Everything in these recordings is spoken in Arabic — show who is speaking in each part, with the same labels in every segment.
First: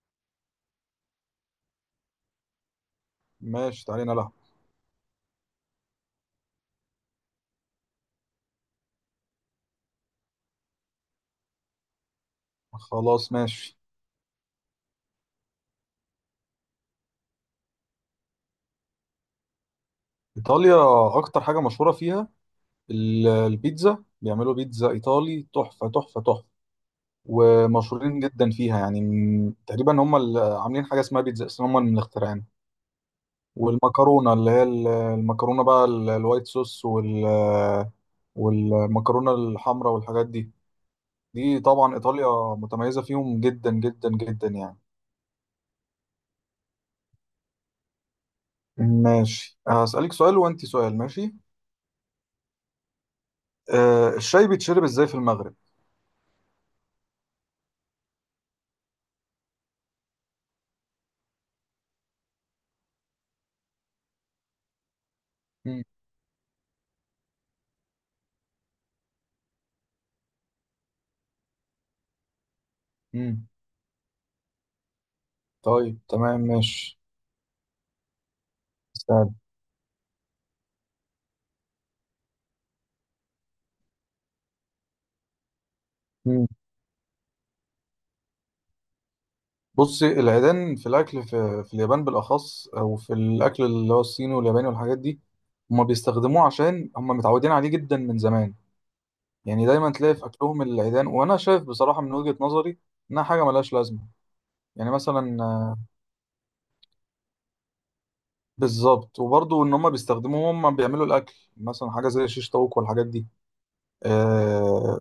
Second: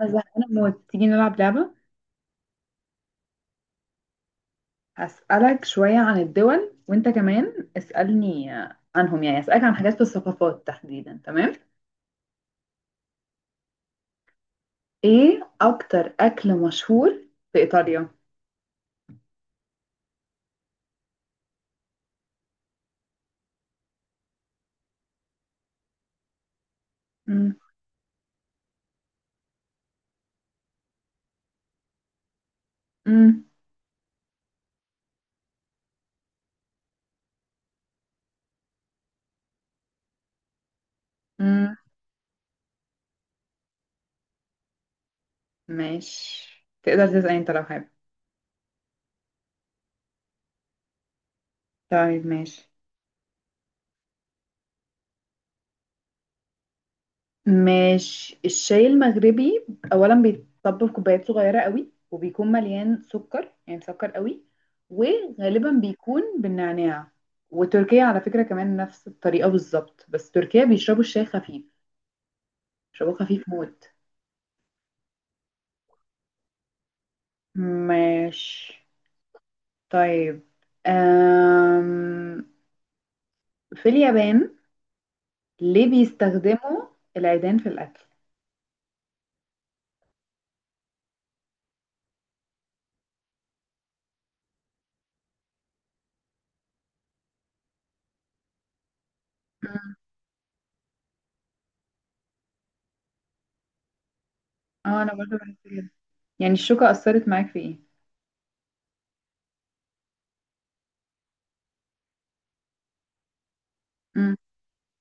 Speaker 1: أنا زهقانة موت. تيجي نلعب لعبة.
Speaker 2: ماشي، تعالي نلعب.
Speaker 1: أسألك شوية عن الدول وأنت كمان اسألني عنهم، يعني أسألك عن حاجات في الثقافات تحديدا. تمام.
Speaker 2: خلاص ماشي.
Speaker 1: إيه أكتر أكل مشهور في إيطاليا؟
Speaker 2: إيطاليا أكتر حاجة مشهورة فيها البيتزا. بيعملوا بيتزا إيطالي تحفة تحفة تحفة،
Speaker 1: مم.
Speaker 2: ومشهورين جدا فيها. يعني تقريبا هم اللي عاملين حاجة اسمها بيتزا أصلا، هم اللي مخترعينها.
Speaker 1: مم.
Speaker 2: والمكرونة اللي هي المكرونة بقى، الوايت صوص والمكرونة الحمراء والحاجات دي. دي
Speaker 1: مم.
Speaker 2: طبعا إيطاليا متميزة فيهم جدا جدا جدا يعني.
Speaker 1: ماشي. تقدر تسأل أنت لو حابب.
Speaker 2: ماشي، هسألك سؤال وأنت سؤال، ماشي.
Speaker 1: طيب ماشي.
Speaker 2: الشاي بيتشرب إزاي في المغرب؟
Speaker 1: ماشي، الشاي المغربي اولا بيتطب في كوبايات صغيره قوي، وبيكون مليان سكر يعني مسكر قوي، وغالبا بيكون بالنعناع. وتركيا على فكره كمان نفس الطريقه بالظبط، بس تركيا بيشربوا الشاي خفيف، بيشربوه خفيف
Speaker 2: مم.
Speaker 1: موت.
Speaker 2: طيب تمام ماشي.
Speaker 1: ماشي.
Speaker 2: استاذ.
Speaker 1: طيب. أم... في اليابان ليه
Speaker 2: مم.
Speaker 1: بيستخدموا العيدان في الاكل؟
Speaker 2: بصي، العيدان في الاكل في اليابان بالاخص، او في الاكل اللي هو الصيني والياباني والحاجات دي، هما بيستخدموه عشان هما متعودين عليه جدا من زمان. يعني دايما
Speaker 1: مم.
Speaker 2: تلاقي في اكلهم العيدان، وانا شايف بصراحه من وجهه نظري انها حاجه ملهاش لازمه. يعني
Speaker 1: اه انا برضه
Speaker 2: مثلا
Speaker 1: بحس كده، يعني الشوكه اثرت معاك في ايه؟
Speaker 2: بالظبط. وبرضه ان هما بيستخدموه، هما بيعملوا الاكل مثلا حاجه زي الشيش طاووق والحاجات دي.
Speaker 1: امم.
Speaker 2: آه.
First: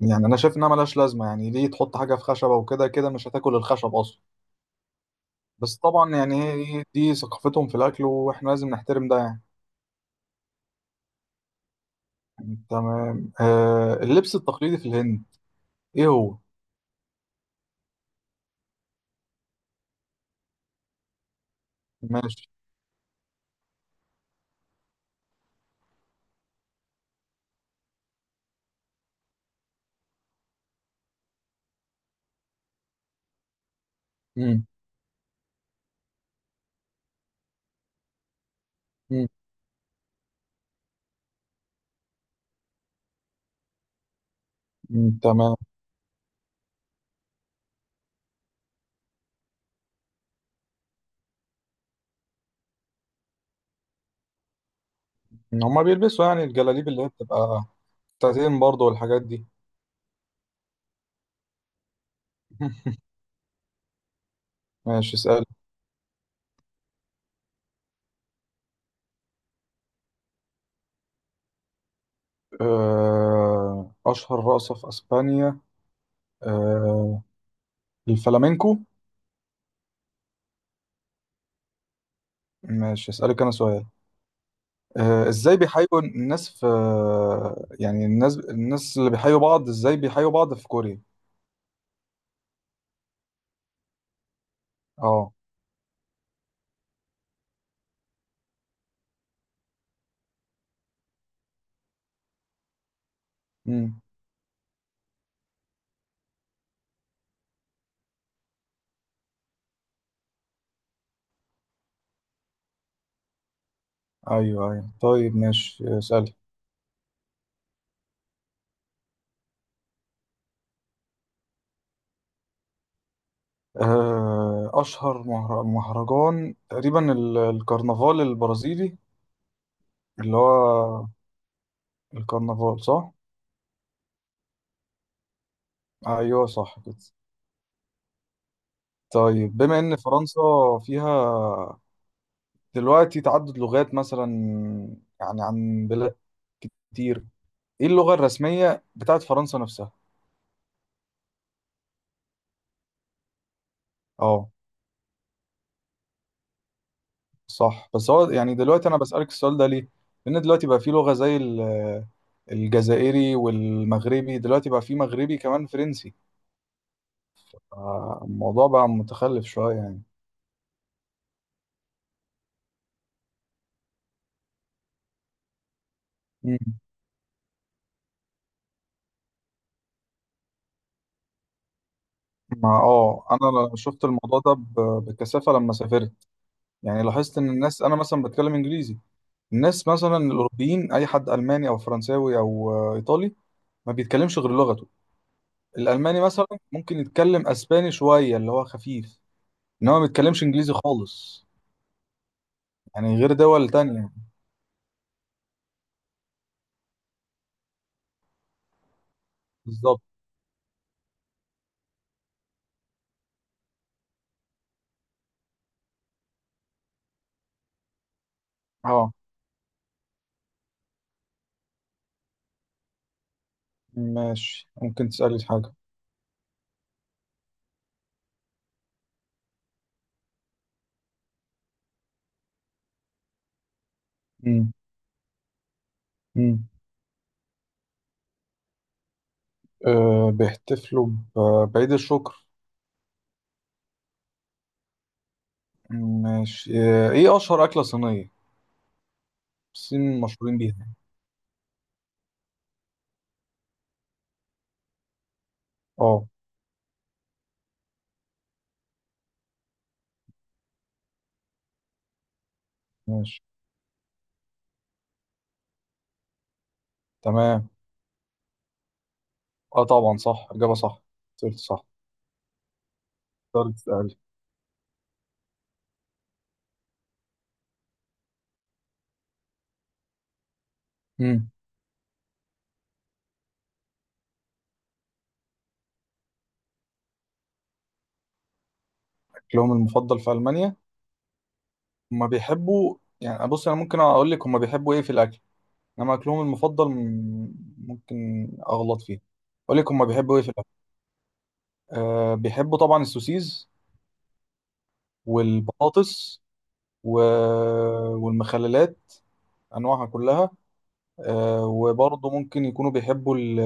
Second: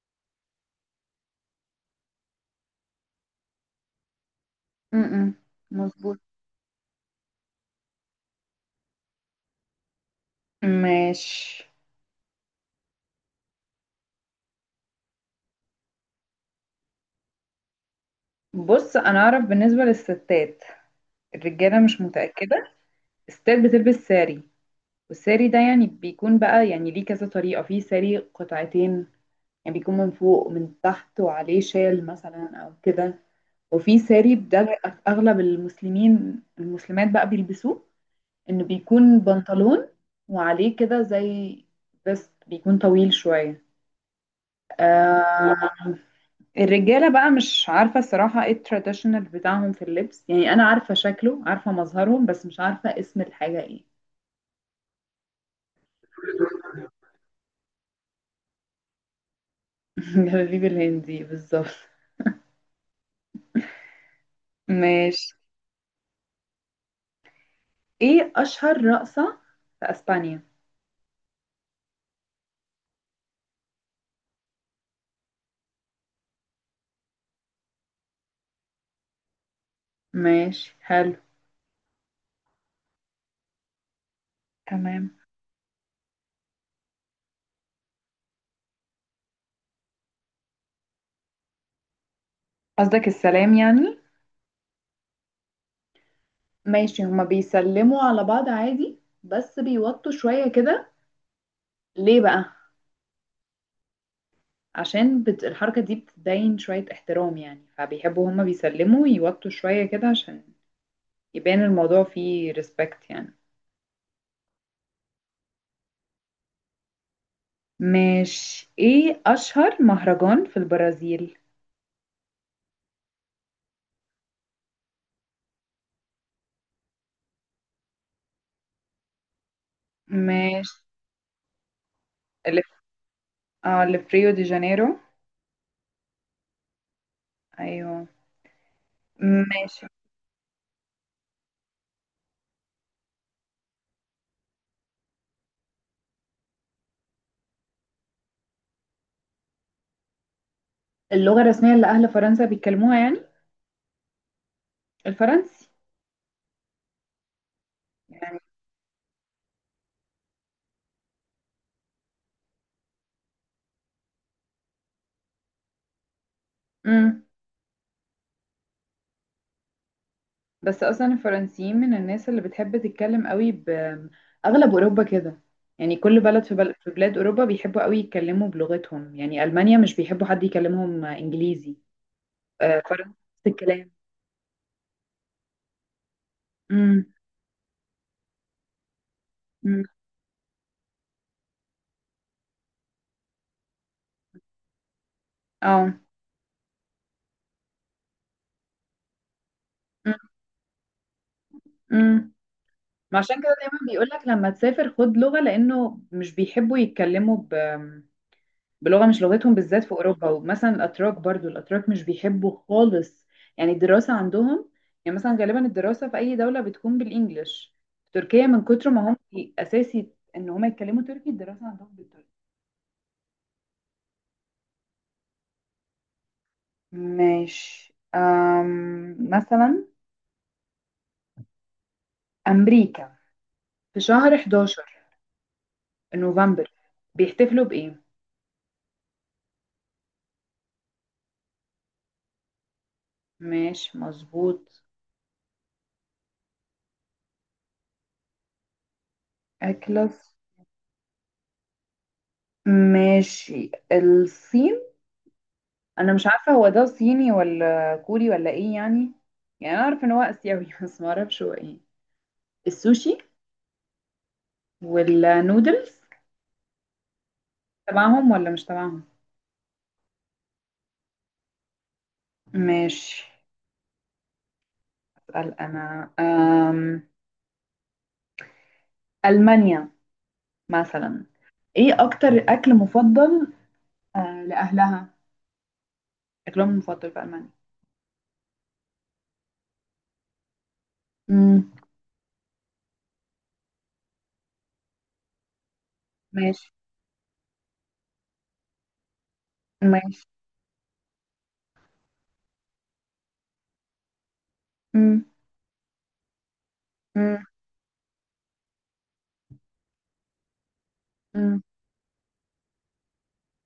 Speaker 2: يعني انا شايف انها ملهاش لازمه. يعني ليه تحط حاجه في خشبه، وكده كده مش هتاكل الخشب اصلا.
Speaker 1: امم.
Speaker 2: بس طبعا
Speaker 1: مظبوط.
Speaker 2: يعني هي دي ثقافتهم في الاكل واحنا لازم نحترم ده يعني.
Speaker 1: ماشي.
Speaker 2: تمام. اللبس التقليدي في الهند ايه هو؟
Speaker 1: بص، انا اعرف بالنسبه للستات، الرجاله مش
Speaker 2: ماشي.
Speaker 1: متاكده. الستات بتلبس ساري. والساري ده يعني بيكون بقى، يعني ليه كذا طريقه في ساري قطعتين، يعني بيكون من فوق ومن تحت وعليه شال مثلا او كده. وفي ساري ده
Speaker 2: مم.
Speaker 1: اغلب المسلمين المسلمات بقى بيلبسوه، انه بيكون
Speaker 2: مم.
Speaker 1: بنطلون وعليه كده زي، بس بيكون طويل شويه.
Speaker 2: مم.
Speaker 1: آه.
Speaker 2: تمام.
Speaker 1: الرجالة بقى مش عارفة الصراحة ايه التراديشنال بتاعهم في اللبس، يعني أنا عارفة شكله، عارفة مظهرهم، بس مش عارفة اسم الحاجة ايه.
Speaker 2: هما بيلبسوا يعني الجلاليب اللي هي بتبقى بتاعتين برضه والحاجات دي.
Speaker 1: جلابيب الهندي بالظبط.
Speaker 2: ماشي،
Speaker 1: ماشي.
Speaker 2: اسال.
Speaker 1: ايه أشهر رقصة في أسبانيا؟
Speaker 2: اشهر رقصة في اسبانيا؟ آه الفلامينكو.
Speaker 1: ماشي حلو.
Speaker 2: ماشي، اسالك انا سؤال.
Speaker 1: تمام.
Speaker 2: ازاي بيحيوا الناس في، يعني الناس اللي بيحيوا بعض، ازاي بيحيوا بعض في كوريا؟
Speaker 1: قصدك السلام يعني؟
Speaker 2: اه.
Speaker 1: ماشي. هما بيسلموا على بعض عادي، بس بيوطوا شوية كده. ليه بقى؟
Speaker 2: مم.
Speaker 1: عشان الحركة دي بتبين شوية احترام يعني، فبيحبوا هما بيسلموا يوطوا شوية كده عشان يبان الموضوع فيه ريسبكت يعني.
Speaker 2: ايوه ايوه طيب، ماشي اسألي.
Speaker 1: مش. ايه اشهر مهرجان في البرازيل؟
Speaker 2: اشهر مهرجان تقريبا الكرنفال البرازيلي، اللي
Speaker 1: مش
Speaker 2: هو
Speaker 1: اللي في،
Speaker 2: الكرنفال، صح.
Speaker 1: اه اللي في ريو دي جانيرو.
Speaker 2: ايوه صح كده.
Speaker 1: ايوه.
Speaker 2: طيب بما
Speaker 1: ماشي.
Speaker 2: ان فرنسا فيها دلوقتي تعدد لغات مثلا، يعني عن بلاد كتير، ايه اللغة الرسمية بتاعت فرنسا نفسها؟
Speaker 1: اللغة الرسمية اللي اهل فرنسا بيتكلموها يعني.
Speaker 2: اه،
Speaker 1: الفرنسي.
Speaker 2: صح. بس هو
Speaker 1: يعني.
Speaker 2: يعني دلوقتي انا بسألك السؤال ده ليه؟ لان دلوقتي بقى في لغة زي الجزائري والمغربي، دلوقتي بقى في مغربي كمان فرنسي.
Speaker 1: امم.
Speaker 2: الموضوع بقى متخلف شوية يعني.
Speaker 1: بس اصلا الفرنسيين من الناس اللي بتحب تتكلم قوي باغلب اوروبا كده، يعني كل بلد
Speaker 2: مم.
Speaker 1: في بلاد اوروبا بيحبوا قوي يتكلموا بلغتهم، يعني المانيا مش بيحبوا حد يكلمهم انجليزي.
Speaker 2: مع
Speaker 1: آه فرنسا نفس
Speaker 2: اه انا
Speaker 1: الكلام.
Speaker 2: شفت الموضوع ده بكثافة لما سافرت. يعني
Speaker 1: امم.
Speaker 2: لاحظت ان الناس، انا مثلا بتكلم انجليزي،
Speaker 1: امم.
Speaker 2: الناس مثلا الاوروبيين اي حد الماني او فرنساوي او ايطالي، ما بيتكلمش غير لغته.
Speaker 1: اه.
Speaker 2: الالماني مثلا ممكن يتكلم اسباني شوية اللي هو خفيف، انما ما
Speaker 1: مم.
Speaker 2: بيتكلمش انجليزي خالص،
Speaker 1: مم.
Speaker 2: يعني
Speaker 1: ما
Speaker 2: غير
Speaker 1: عشان كده
Speaker 2: دول
Speaker 1: دايما بيقول
Speaker 2: تانية.
Speaker 1: لك لما تسافر خد لغة، لأنه مش بيحبوا يتكلموا بلغة مش لغتهم، بالذات في
Speaker 2: بالظبط.
Speaker 1: أوروبا. ومثلا الأتراك برضو، الأتراك مش بيحبوا خالص. يعني الدراسة عندهم، يعني مثلا غالبا الدراسة في أي دولة بتكون بالإنجلش. في تركيا من كتر ما
Speaker 2: اه
Speaker 1: هم أساسي إن هم يتكلموا تركي، الدراسة عندهم بالتركي.
Speaker 2: ماشي، ممكن تسألي في حاجة.
Speaker 1: ماشي. مثلا أمريكا في شهر
Speaker 2: مم.
Speaker 1: 11
Speaker 2: مم.
Speaker 1: نوفمبر بيحتفلوا بإيه؟
Speaker 2: أه، بيحتفلوا بعيد الشكر.
Speaker 1: ماشي مظبوط.
Speaker 2: ماشي. ايه أشهر أكلة صينية الصين
Speaker 1: أكلس.
Speaker 2: مشهورين بيها؟
Speaker 1: ماشي الصين. انا مش
Speaker 2: اه.
Speaker 1: عارفه هو ده صيني ولا كوري ولا ايه يعني، يعني انا اعرف ان هو اسيوي بس ما اعرفش هو ايه. السوشي.
Speaker 2: ماشي
Speaker 1: والنودلز
Speaker 2: تمام.
Speaker 1: تبعهم ولا مش تبعهم؟
Speaker 2: اه طبعا، صح، إجابة صح، سألت صح.
Speaker 1: ماشي.
Speaker 2: تقدر تسألي.
Speaker 1: اسال انا. المانيا مثلا.
Speaker 2: مم.
Speaker 1: ايه اكتر اكل مفضل، لاهلها، اكلهم المفضل في المانيا؟
Speaker 2: أكلهم المفضل في ألمانيا،
Speaker 1: امم.
Speaker 2: هما بيحبوا، يعني بص أنا ممكن أقول لك هما بيحبوا إيه في الأكل. إنما أكلهم
Speaker 1: ماشي.
Speaker 2: المفضل ممكن أغلط فيه. أقول لك هما
Speaker 1: ماشي.
Speaker 2: بيحبوا إيه في الأكل. أه، بيحبوا طبعا السوسيز
Speaker 1: امم.
Speaker 2: والبطاطس و... والمخللات انواعها كلها.
Speaker 1: امم.
Speaker 2: وبرضه ممكن يكونوا بيحبوا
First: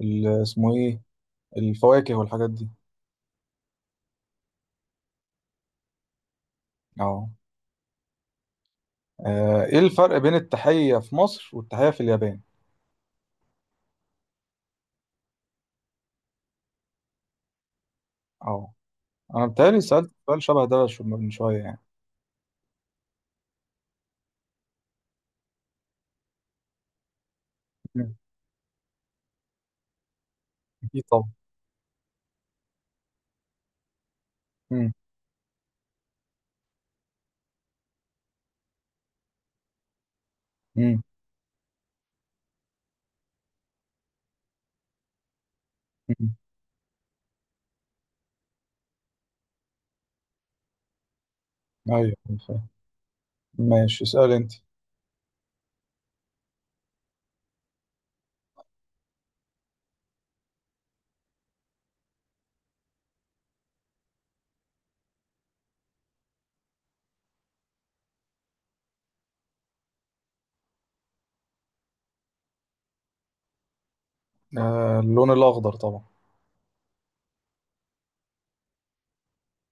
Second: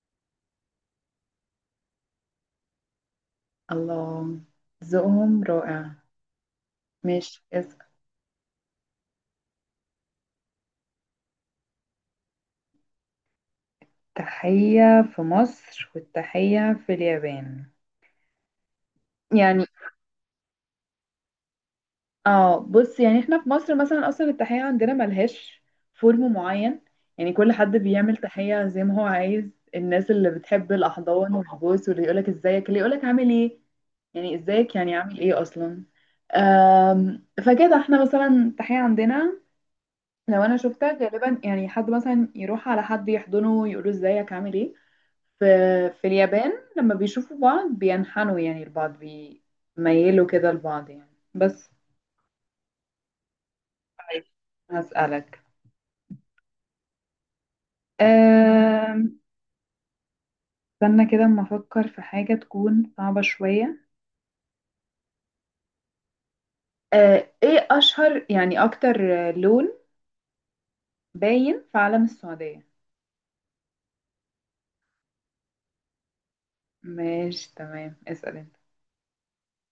Speaker 2: اسمه ايه، الفواكه والحاجات دي.
Speaker 1: الله، ذوقهم رائع.
Speaker 2: اه.
Speaker 1: ماشي.
Speaker 2: ايه الفرق بين التحية في مصر والتحية في اليابان؟
Speaker 1: التحية في مصر والتحية في اليابان؟
Speaker 2: اه، انا
Speaker 1: يعني.
Speaker 2: بتهيألي سألت سؤال شبه ده من شوية يعني.
Speaker 1: اه بص، يعني احنا في مصر مثلا اصلا التحية عندنا ملهاش فورم معين، يعني كل حد
Speaker 2: مم.
Speaker 1: بيعمل تحية زي ما هو عايز. الناس اللي بتحب
Speaker 2: اكيد طبعا.
Speaker 1: الاحضان والبوس، واللي يقولك ازيك، اللي يقولك عامل ايه، يعني ازيك
Speaker 2: مم.
Speaker 1: يعني عامل ايه اصلا. فكده احنا مثلا التحية عندنا، لو انا شفتها
Speaker 2: مم.
Speaker 1: غالبا يعني حد مثلا يروح على حد يحضنه ويقوله ازيك عامل ايه. في في
Speaker 2: مم.
Speaker 1: اليابان لما بيشوفوا بعض بينحنوا، يعني لبعض بيميلوا كده لبعض يعني بس.
Speaker 2: ايوه، فاهم. ماشي
Speaker 1: طيب.
Speaker 2: اسأل انت.
Speaker 1: هسألك. أم، استنى كده اما افكر في حاجة تكون صعبة شوية. ايه اشهر يعني اكتر، لون باين في علم السعودية؟
Speaker 2: اللون الاخضر طبعا.
Speaker 1: ماشي تمام. اسأل انت.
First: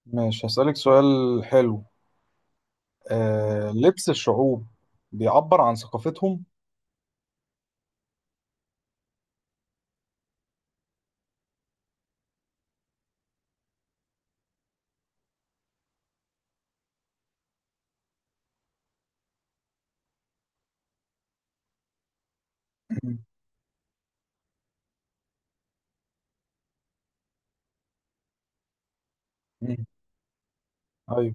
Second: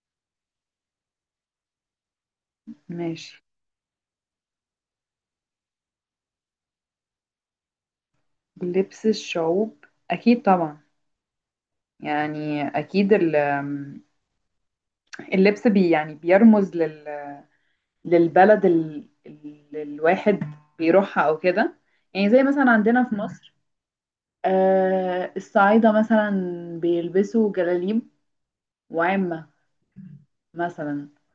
Speaker 2: ماشي، هسألك سؤال حلو.
Speaker 1: ماشي.
Speaker 2: لبس الشعوب بيعبر عن ثقافتهم.
Speaker 1: لبس الشعوب؟ اكيد طبعا. يعني اكيد اللبس يعني بيرمز للبلد، اللي الواحد بيروحها او كده. يعني زي مثلا عندنا في
Speaker 2: مم.
Speaker 1: مصر. آه الصعايدة مثلا بيلبسوا جلاليب وعمة
Speaker 2: مم.
Speaker 1: مثلا.
Speaker 2: ايوه،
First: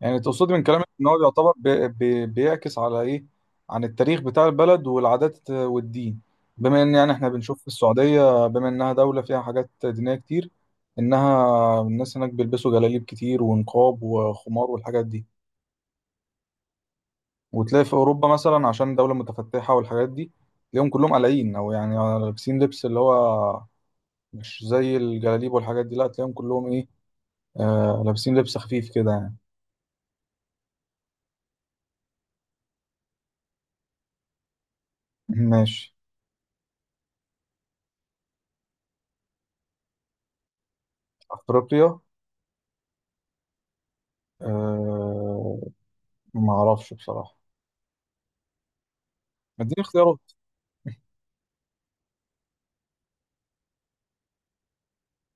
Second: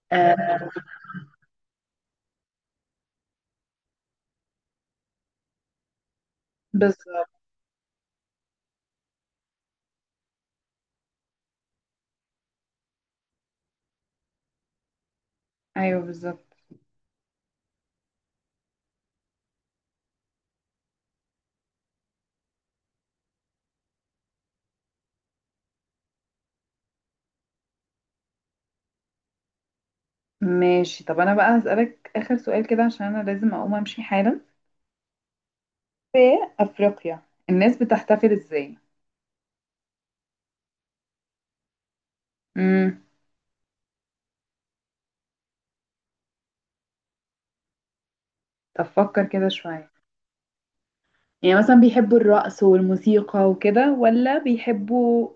Speaker 2: يعني تقصدي من
Speaker 1: آه.
Speaker 2: كلامك ان هو يعتبر بي بيعكس على ايه، عن التاريخ بتاع البلد والعادات والدين، بما ان يعني احنا
Speaker 1: بالظبط.
Speaker 2: بنشوف في السعودية بما انها دولة فيها حاجات دينية كتير. انها الناس هناك بيلبسوا جلاليب كتير ونقاب وخمار والحاجات دي.
Speaker 1: ايوه بالظبط.
Speaker 2: وتلاقي في اوروبا مثلا عشان دولة متفتحة والحاجات دي، تلاقيهم كلهم قلعين، او يعني لابسين لبس اللي هو مش زي الجلاليب والحاجات دي، لا تلاقيهم كلهم ايه، لابسين لبس خفيف كده يعني.
Speaker 1: ماشي. طب انا بقى هسألك اخر سؤال كده عشان انا لازم اقوم امشي حالا.
Speaker 2: ماشي.
Speaker 1: في افريقيا الناس بتحتفل ازاي؟
Speaker 2: افريقيا.
Speaker 1: امم.
Speaker 2: أه، ما اعرفش بصراحة.
Speaker 1: طب فكر كده
Speaker 2: اديني
Speaker 1: شوية.
Speaker 2: اختيارات.
Speaker 1: يعني مثلا بيحبوا الرقص والموسيقى وكده، ولا بيحبوا،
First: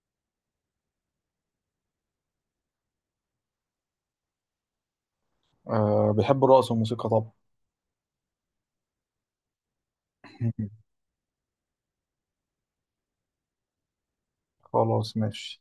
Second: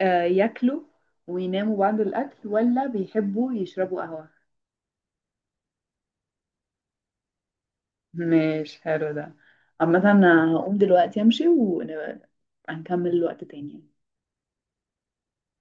Speaker 1: ياكلوا ويناموا بعد الأكل، ولا بيحبوا يشربوا قهوة؟
Speaker 2: أه، بيحب الرقص والموسيقى طبعا.
Speaker 1: مش حلو ده. عامة أنا هقوم دلوقتي أمشي، ونبقى نكمل وقت تاني.
Speaker 2: خلاص ماشي.